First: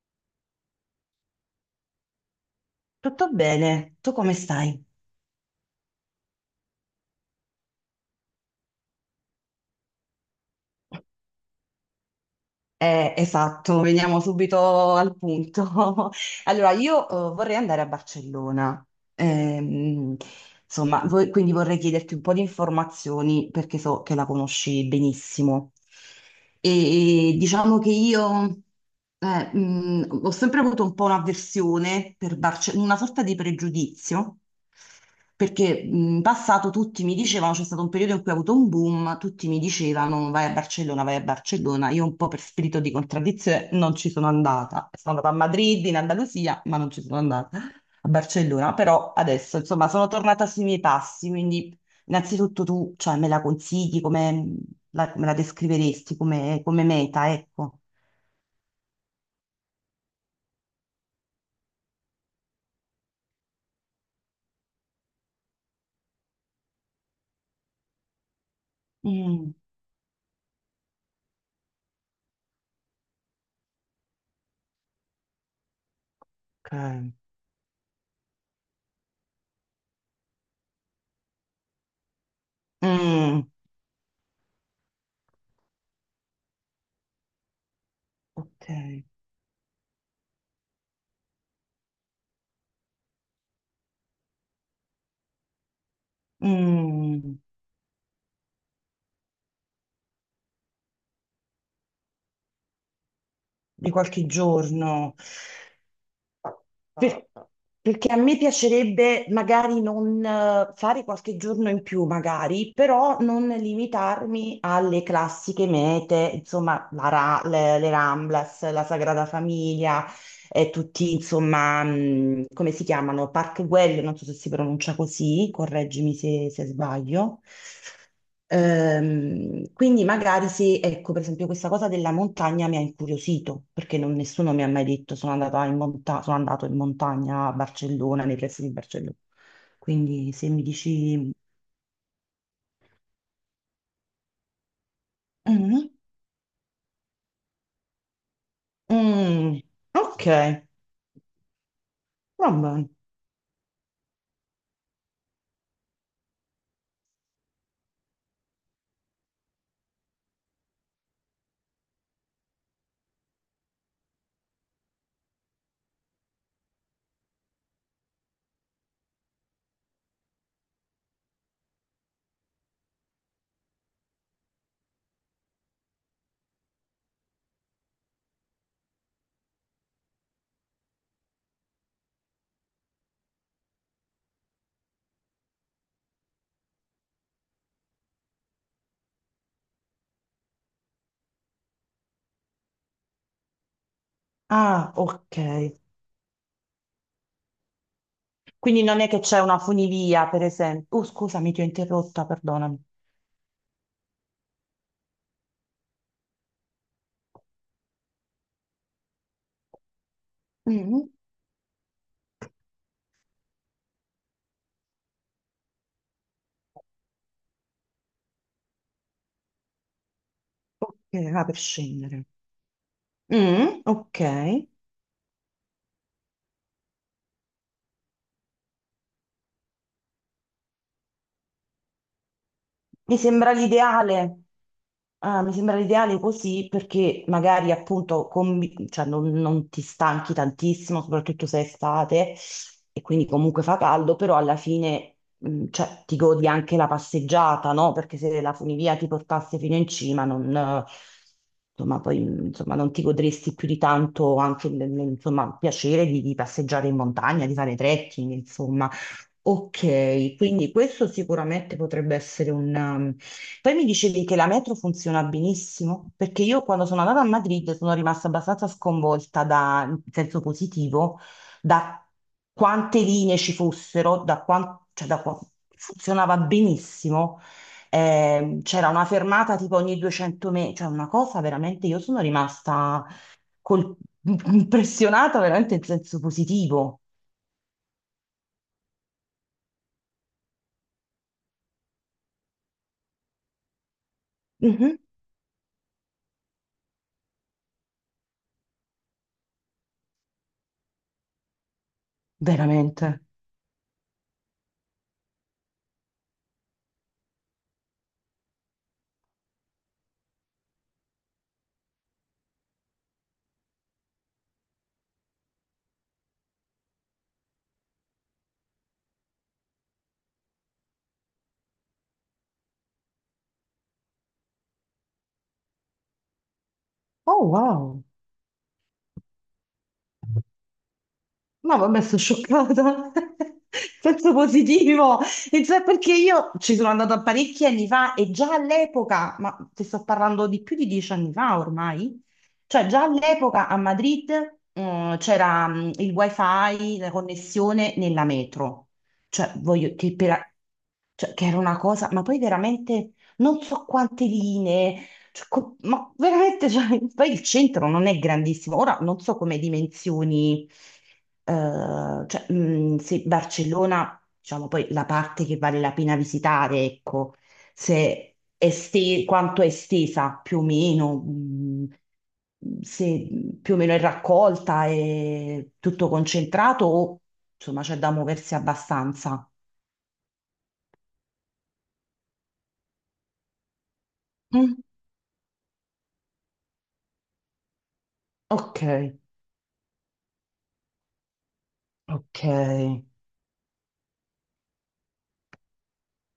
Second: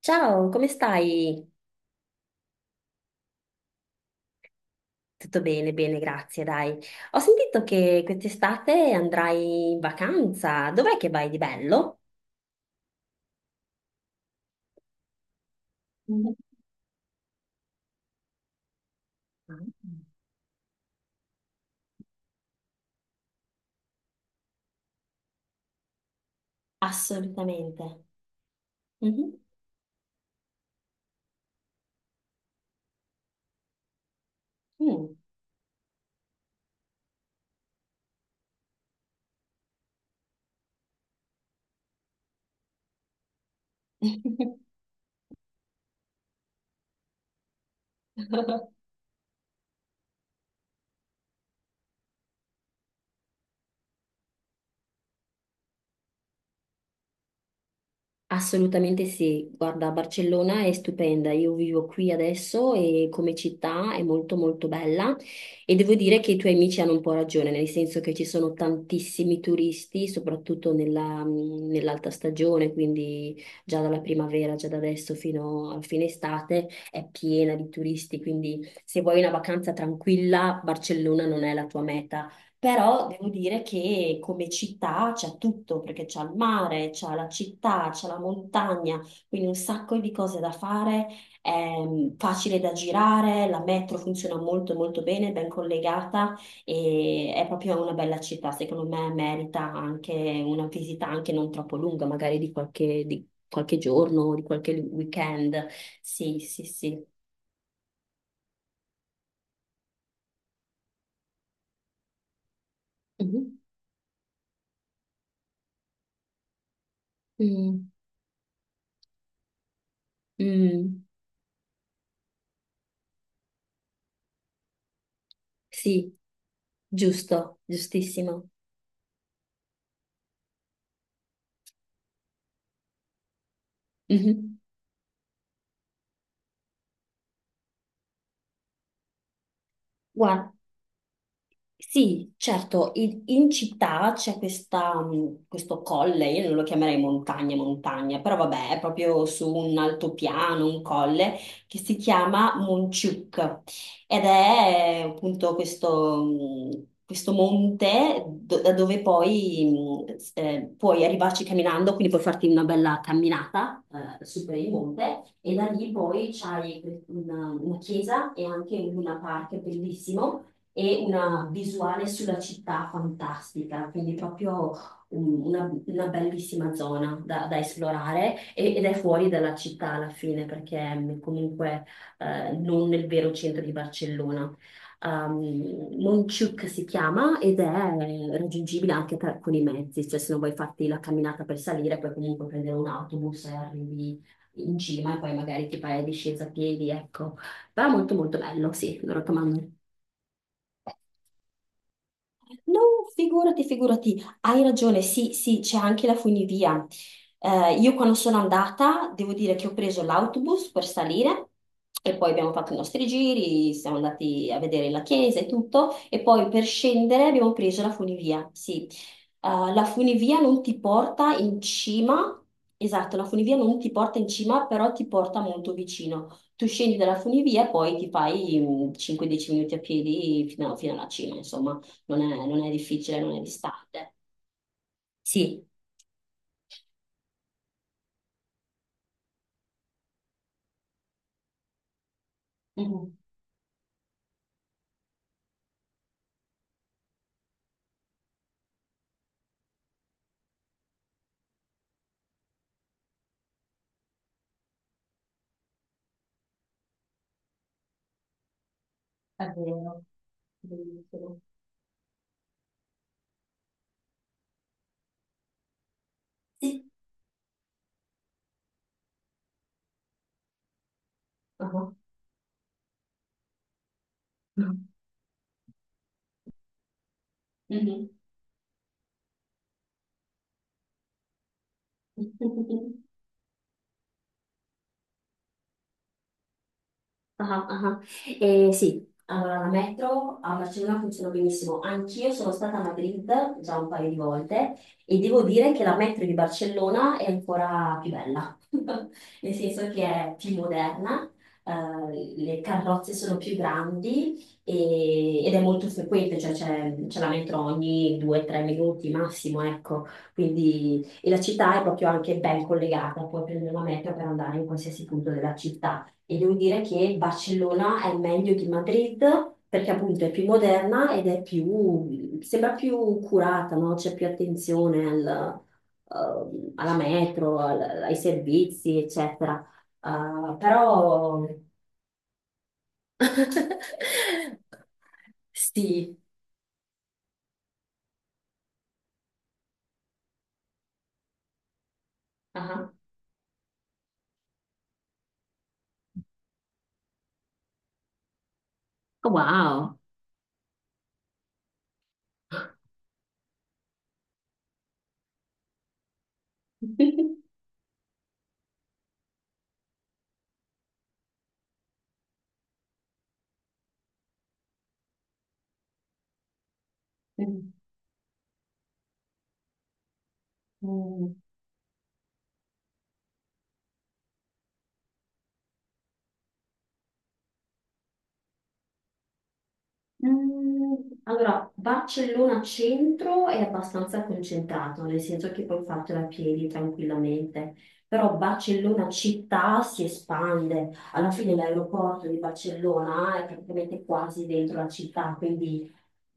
Ciao, come stai? Tutto bene, tu come stai? Tutto bene, bene, grazie, dai. Ho sentito che quest'estate andrai in vacanza. Dov'è che vai di bello? Esatto, veniamo subito al punto. Mhm. Allora, io vorrei andare a Barcellona. Ehm, insomma, quindi vorrei chiederti un po' di informazioni perché so che la conosci benissimo. E diciamo che Assolutamente. io Mhm. Ho sempre avuto un po' un'avversione per una sorta di pregiudizio. Mm. Perché in passato tutti mi dicevano, c'è stato un periodo in cui ha avuto un boom, tutti mi dicevano vai a Barcellona, vai a Barcellona. Io un po' per spirito di contraddizione non ci sono andata. Sono andata a Madrid, in Andalusia, ma non ci sono andata a Barcellona, però adesso insomma sono tornata sui miei passi, quindi innanzitutto tu cioè, me la consigli, come la, me la descriveresti come, come meta, ecco. Assolutamente sì, guarda, Barcellona è stupenda, io vivo qui adesso e come città è molto molto bella e devo dire che i tuoi amici hanno un po' ragione, nel senso che ci sono tantissimi Mm, turisti, soprattutto nell'alta stagione, quindi già dalla primavera, già da adesso fino a fine estate è ok. piena di turisti, quindi se vuoi una vacanza tranquilla, Barcellona non è la tua meta, però devo Mm, dire che come città c'è tutto, perché c'è il mare, c'è la città, c'è la ok. montagna, quindi un sacco di cose da fare, è facile da girare, la metro funziona molto molto bene, ben collegata e Mm, è proprio una bella città, secondo me merita anche una visita anche non troppo lunga, magari di qualche di qualche giorno, di qualche giorno. weekend. Sì, sì, sì. Per- Perché a me piacerebbe magari non fare qualche giorno in più, magari, però non Mhm. limitarmi alle classiche mete, insomma, le Mm. Ramblas, la Sagrada Famiglia, e Mm. tutti, insomma, come si chiamano? Park Güell, non so se si pronuncia così, correggimi Sì, se sbaglio. giusto, giustissimo. Quindi magari se, ecco, per esempio questa cosa della montagna mi ha incuriosito, perché nessuno Mhm. mi ha mai detto sono andato in sono andato in montagna a Barcellona, nei pressi di Barcellona. Quindi se Guarda, mi dici... sì, certo, in città c'è questo Mhm. colle, io non lo chiamerei montagna, montagna, però vabbè, è proprio su Mm, un ok, altopiano, un colle, che si va chiama bene. Monciuc ed è appunto questo, questo monte da dove poi puoi arrivarci camminando, quindi puoi farti una bella camminata su per il monte e da lì poi c'hai una chiesa e anche un luna park bellissimo e una visuale sulla città fantastica, quindi proprio una bellissima zona da esplorare ed è fuori dalla città alla fine perché è comunque non nel vero centro di Barcellona. Um, Montjuïc si chiama ed è raggiungibile con i mezzi, cioè se non vuoi farti la camminata per salire, puoi comunque prendere un autobus e arrivi in Ah, cima e poi ok. magari ti fai la discesa a piedi, ecco. Però molto molto bello, Quindi sì, non è lo che c'è una raccomando. funivia, per esempio. Oh, scusami, ti ho interrotta, No, perdonami. figurati, figurati, hai ragione, sì, sì, c'è anche la funivia. Io quando sono andata, devo dire che ho preso l'autobus per Mm, salire e poi abbiamo fatto i nostri giri, siamo andati a vedere la chiesa e tutto, e poi per scendere abbiamo preso la funivia, sì. La funivia non ti ok, porta va per in scendere. cima, esatto, la funivia non Mm, ti porta ok. in cima, però ti porta molto vicino. Tu scendi dalla funivia e poi ti fai 5-10 minuti a piedi fino alla cima, insomma non è Mi difficile, non è sembra distante. l'ideale. Ah, mi Sì. sembra l'ideale così perché magari appunto cioè, non ti stanchi tantissimo, soprattutto se è estate e Mhm. quindi comunque fa caldo, però alla fine cioè, ti godi anche la passeggiata, no? Perché se la funivia ti portasse fino in cima, non, insomma, poi, insomma, non ti godresti più di tanto anche insomma, il piacere di passeggiare in montagna, di fare trekking, insomma. È vero, Ok, quindi questo bellissimo. sicuramente potrebbe essere, poi mi dicevi che la metro funziona benissimo, perché io Sì. quando sono andata a Madrid sono rimasta abbastanza sconvolta da, in senso positivo, Ah. da quante linee ci fossero, cioè funzionava benissimo. Mhm. C'era una fermata tipo ogni 200 metri, cioè una cosa veramente, io sono rimasta col- impressionata veramente in senso positivo. Ah, ah, ah. Sì, allora la metro a Barcellona funziona benissimo. Anch'io sono stata a Madrid già un paio di volte Mhm, e devo dire che la metro di Barcellona è ancora più bella, nel senso che è più moderna, le carrozze veramente. sono più grandi ed è molto frequente, cioè c'è la metro ogni 2-3 minuti massimo, ecco. Quindi, e la città è proprio anche ben collegata, puoi prendere la metro per andare in qualsiasi punto della città. E devo dire che il Barcellona è meglio di Madrid perché appunto è più moderna ed è più, sembra più curata, no? C'è più attenzione alla Oh, metro, wow. ai servizi, eccetera. Però No, vabbè, sono scioccata. Senso positivo. E cioè, perché sì. io ci sono andata parecchi anni fa e già all'epoca, ma ti sto parlando di più di 10 anni fa ormai, cioè Ah. già all'epoca a Madrid, c'era il wifi, la connessione nella metro. Cioè, voglio Wow. che per, cioè, che era una cosa, ma poi veramente non so quante linee, cioè, ma veramente, cioè, poi il centro non è grandissimo. Ora non so come dimensioni, cioè, se Barcellona, diciamo poi la parte che vale la pena visitare, ecco, se quanto è estesa più o meno, Mm. Se più o meno è raccolta, è tutto concentrato o insomma c'è da muoversi abbastanza. Mm, Allora, Barcellona centro è abbastanza Mm. concentrato, nel senso che puoi fartela a piedi tranquillamente, però Ok, Barcellona città si espande, alla fine l'aeroporto di ok. Barcellona è praticamente quasi dentro la città, quindi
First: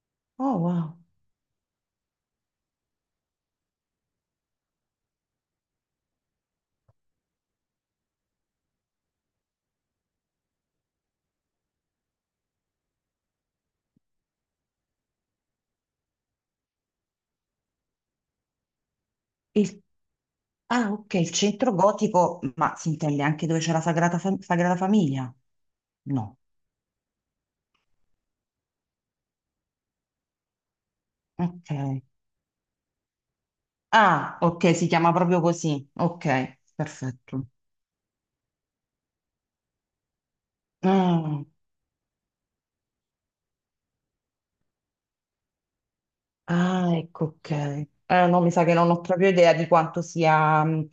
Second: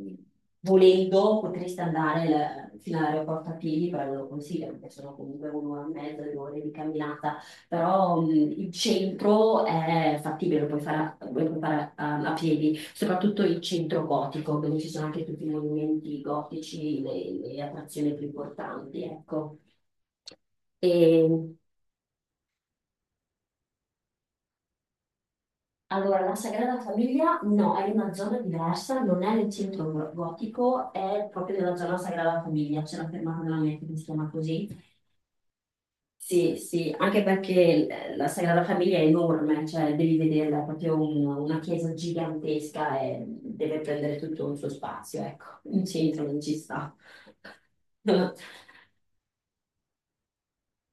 mm, Oh, wow. volendo potresti andare fino all'aeroporto a piedi, però non lo consiglio perché sono comunque un'ora e mezza, 2 ore di camminata, però il centro è fattibile, lo puoi fare a piedi, soprattutto il centro gotico, dove ci sono anche tutti i monumenti gotici, le attrazioni più importanti, ecco. Il- Ah, ok, E, il centro gotico, ma si intende anche dove c'è la Sagrada Famiglia? allora, la No, Sagrada Famiglia no, è in una zona diversa, non è nel centro gotico, è proprio nella zona ok. Sagrada Famiglia, c'è una fermata della metro che si chiama Ah, così. ok, si chiama proprio così. Sì, Ok, sì, anche perfetto. perché la Sagrada Famiglia è enorme, cioè devi vederla, è proprio Ah, una chiesa gigantesca e deve prendere tutto un suo spazio, ecco, in centro non ci sta. ah, ecco, ok. No, mi sa che non ho proprio idea di quanto sia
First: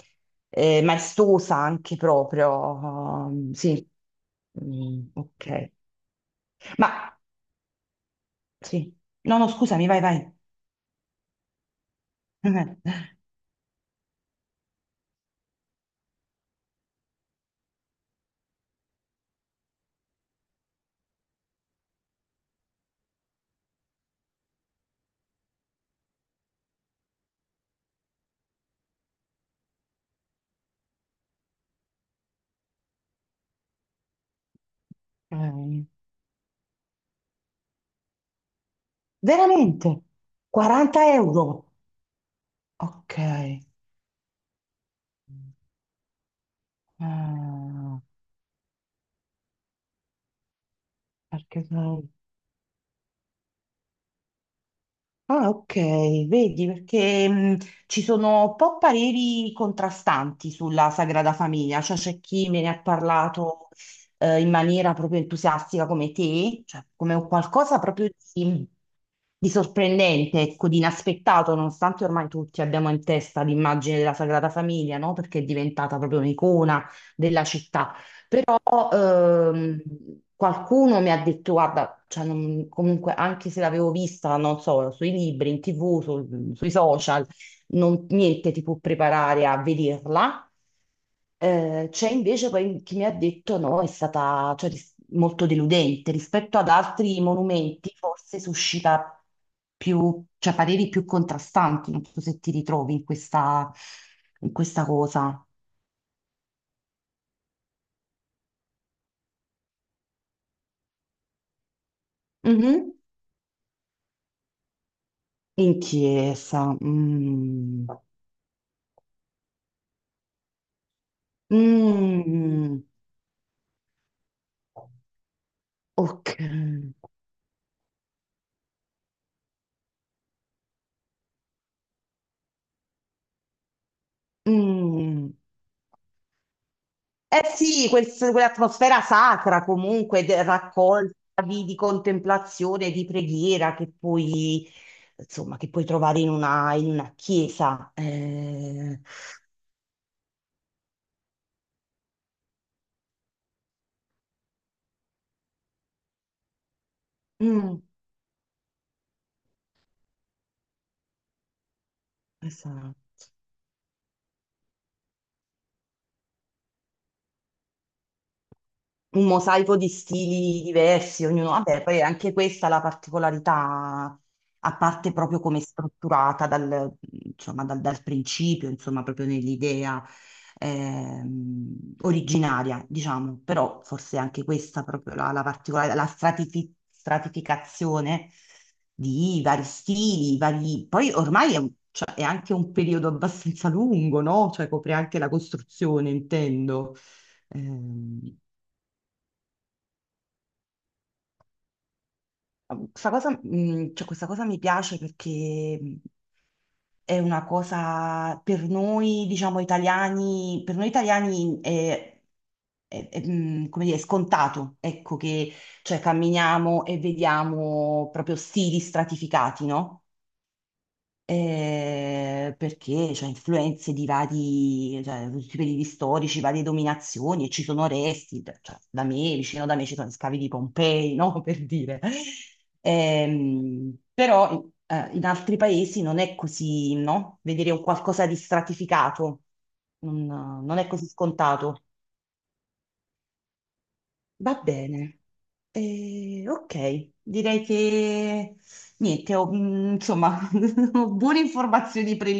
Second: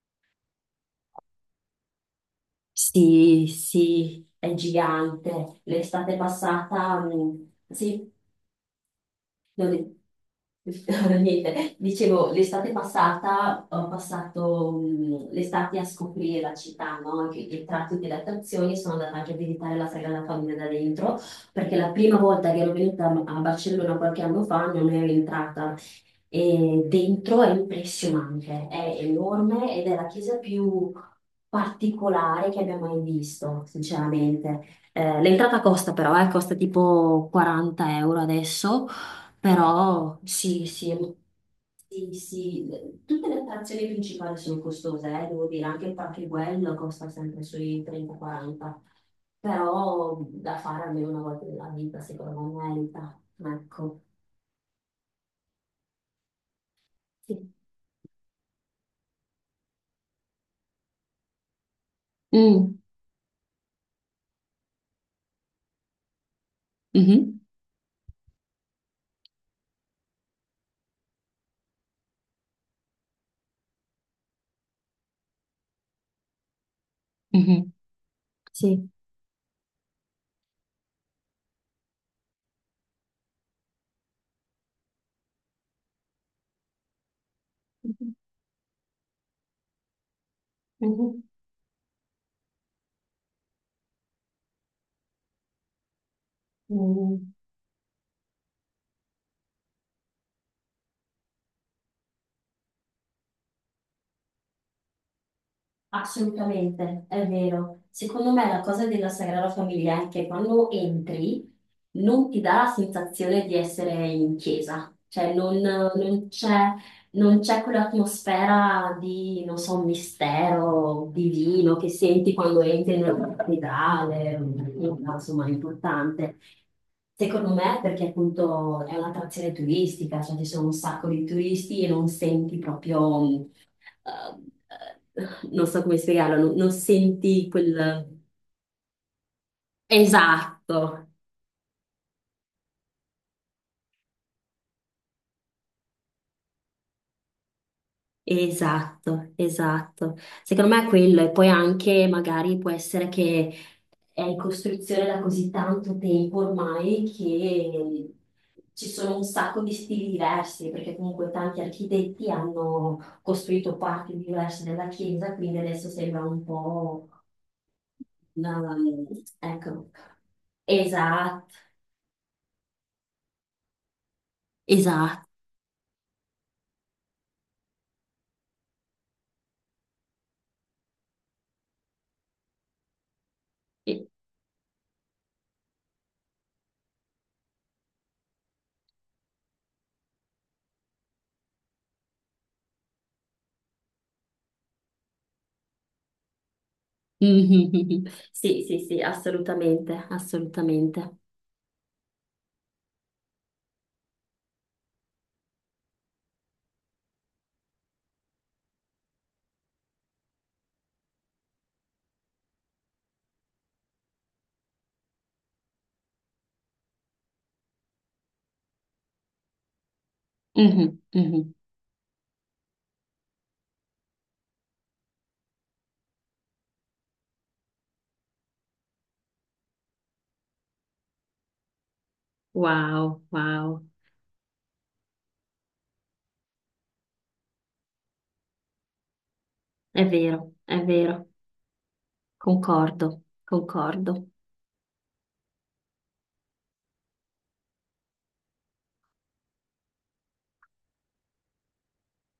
maestosa anche proprio. Sì, Ehm, sì. sì, è Mm, gigante. ok. L'estate passata, Ma sì, sì, no, no, Non è- scusami, vai, vai. niente, dicevo, l'estate passata ho passato l'estate a scoprire la città, no? Anche i tratti delle attrazioni, sono andata anche a visitare la Sagrada Famiglia da dentro, perché la prima volta che ero venuta a Barcellona qualche anno fa non ero entrata. E dentro è impressionante, è enorme ed è la chiesa più particolare che abbia mai visto, sinceramente. L'entrata Eh, costa però, costa tipo 40 € adesso, veramente? però sì, sì, 40 euro? sì, sì, Ok. tutte le attrazioni principali sono costose, devo dire, anche il Panche costa sempre sui Ah, 30-40, però da fare almeno una volta perché... nella vita, secondo me, merita. Ecco, Ah, ok, vedi, perché sì. Ci sono un po' pareri contrastanti sulla Sagrada Famiglia, cioè c'è chi me ne Mm, ha parlato in maniera proprio entusiastica come te, cioè come un mhm, qualcosa proprio di sorprendente, ecco, di inaspettato, nonostante ormai tutti abbiamo in testa l'immagine della Sagrada Famiglia, no? Perché è diventata proprio un'icona della mhm. città. Però Sì. ehm, qualcuno mi ha detto, guarda, cioè, comunque anche se l'avevo vista, non so, sui libri, in TV, sui social, niente ti può preparare a vederla. Mhm. C'è invece poi chi mi ha detto no, è stata cioè, molto deludente rispetto ad altri Mm. monumenti, forse suscita più, cioè, pareri più contrastanti. Non so se ti ritrovi in questa cosa. Assolutamente, è vero. Secondo me la cosa della Sagrada Famiglia è che quando entri non ti dà la Mhm. sensazione di essere in chiesa, cioè In chiesa. non c'è Mm. quell'atmosfera di, non so, mistero divino che senti quando Mm. entri nella cattedrale, insomma, è Ok. importante. Secondo me, perché appunto è un'attrazione turistica, cioè ci sono un sacco di turisti e non senti proprio Ehm, Mm. Non so come spiegarlo, non Eh senti sì, quel... quell'atmosfera sacra comunque Esatto, raccolta di contemplazione, di preghiera che puoi, insomma, che puoi trovare in una chiesa. Esatto, esatto. Secondo me è quello, e poi anche magari può essere che è in costruzione da così tanto tempo ormai Mm, che ci sono un sacco di stili diversi, perché comunque tanti architetti hanno esatto. costruito parti diverse della chiesa, quindi adesso sembra un po'... una- Un mosaico di Ecco, stili diversi, esatto, ognuno, vabbè, poi è anche questa è la particolarità, a parte esatto. proprio come è strutturata dal, insomma, dal principio, insomma, proprio nell'idea originaria, diciamo, però forse anche questa proprio la, la particolare, la stratificazione di vari stili, vari... poi ormai è, cioè, è anche un periodo abbastanza lungo, no? Cioè copre anche la costruzione, intendo. Mhm. Ehm, Sì, sì, sì, assolutamente, assolutamente. Questa cosa, cioè, questa cosa mi piace perché è una cosa per noi, diciamo, italiani, per noi italiani è, è, come dire, scontato, ecco, che cioè, camminiamo e vediamo proprio stili stratificati, no? Mhm, mhm. Eh, perché c'è influenze di vari, cioè, tutti i periodi storici, varie dominazioni, e ci sono resti, cioè, da me, vicino da me ci sono scavi di Pompei, no? Per dire. Wow, wow, Però in altri paesi non è così, no? Vedere un qualcosa di stratificato non è è così vero, scontato. concordo, concordo. Va bene. Ok, direi che niente, ho, mm, insomma, ho buone informazioni preliminari.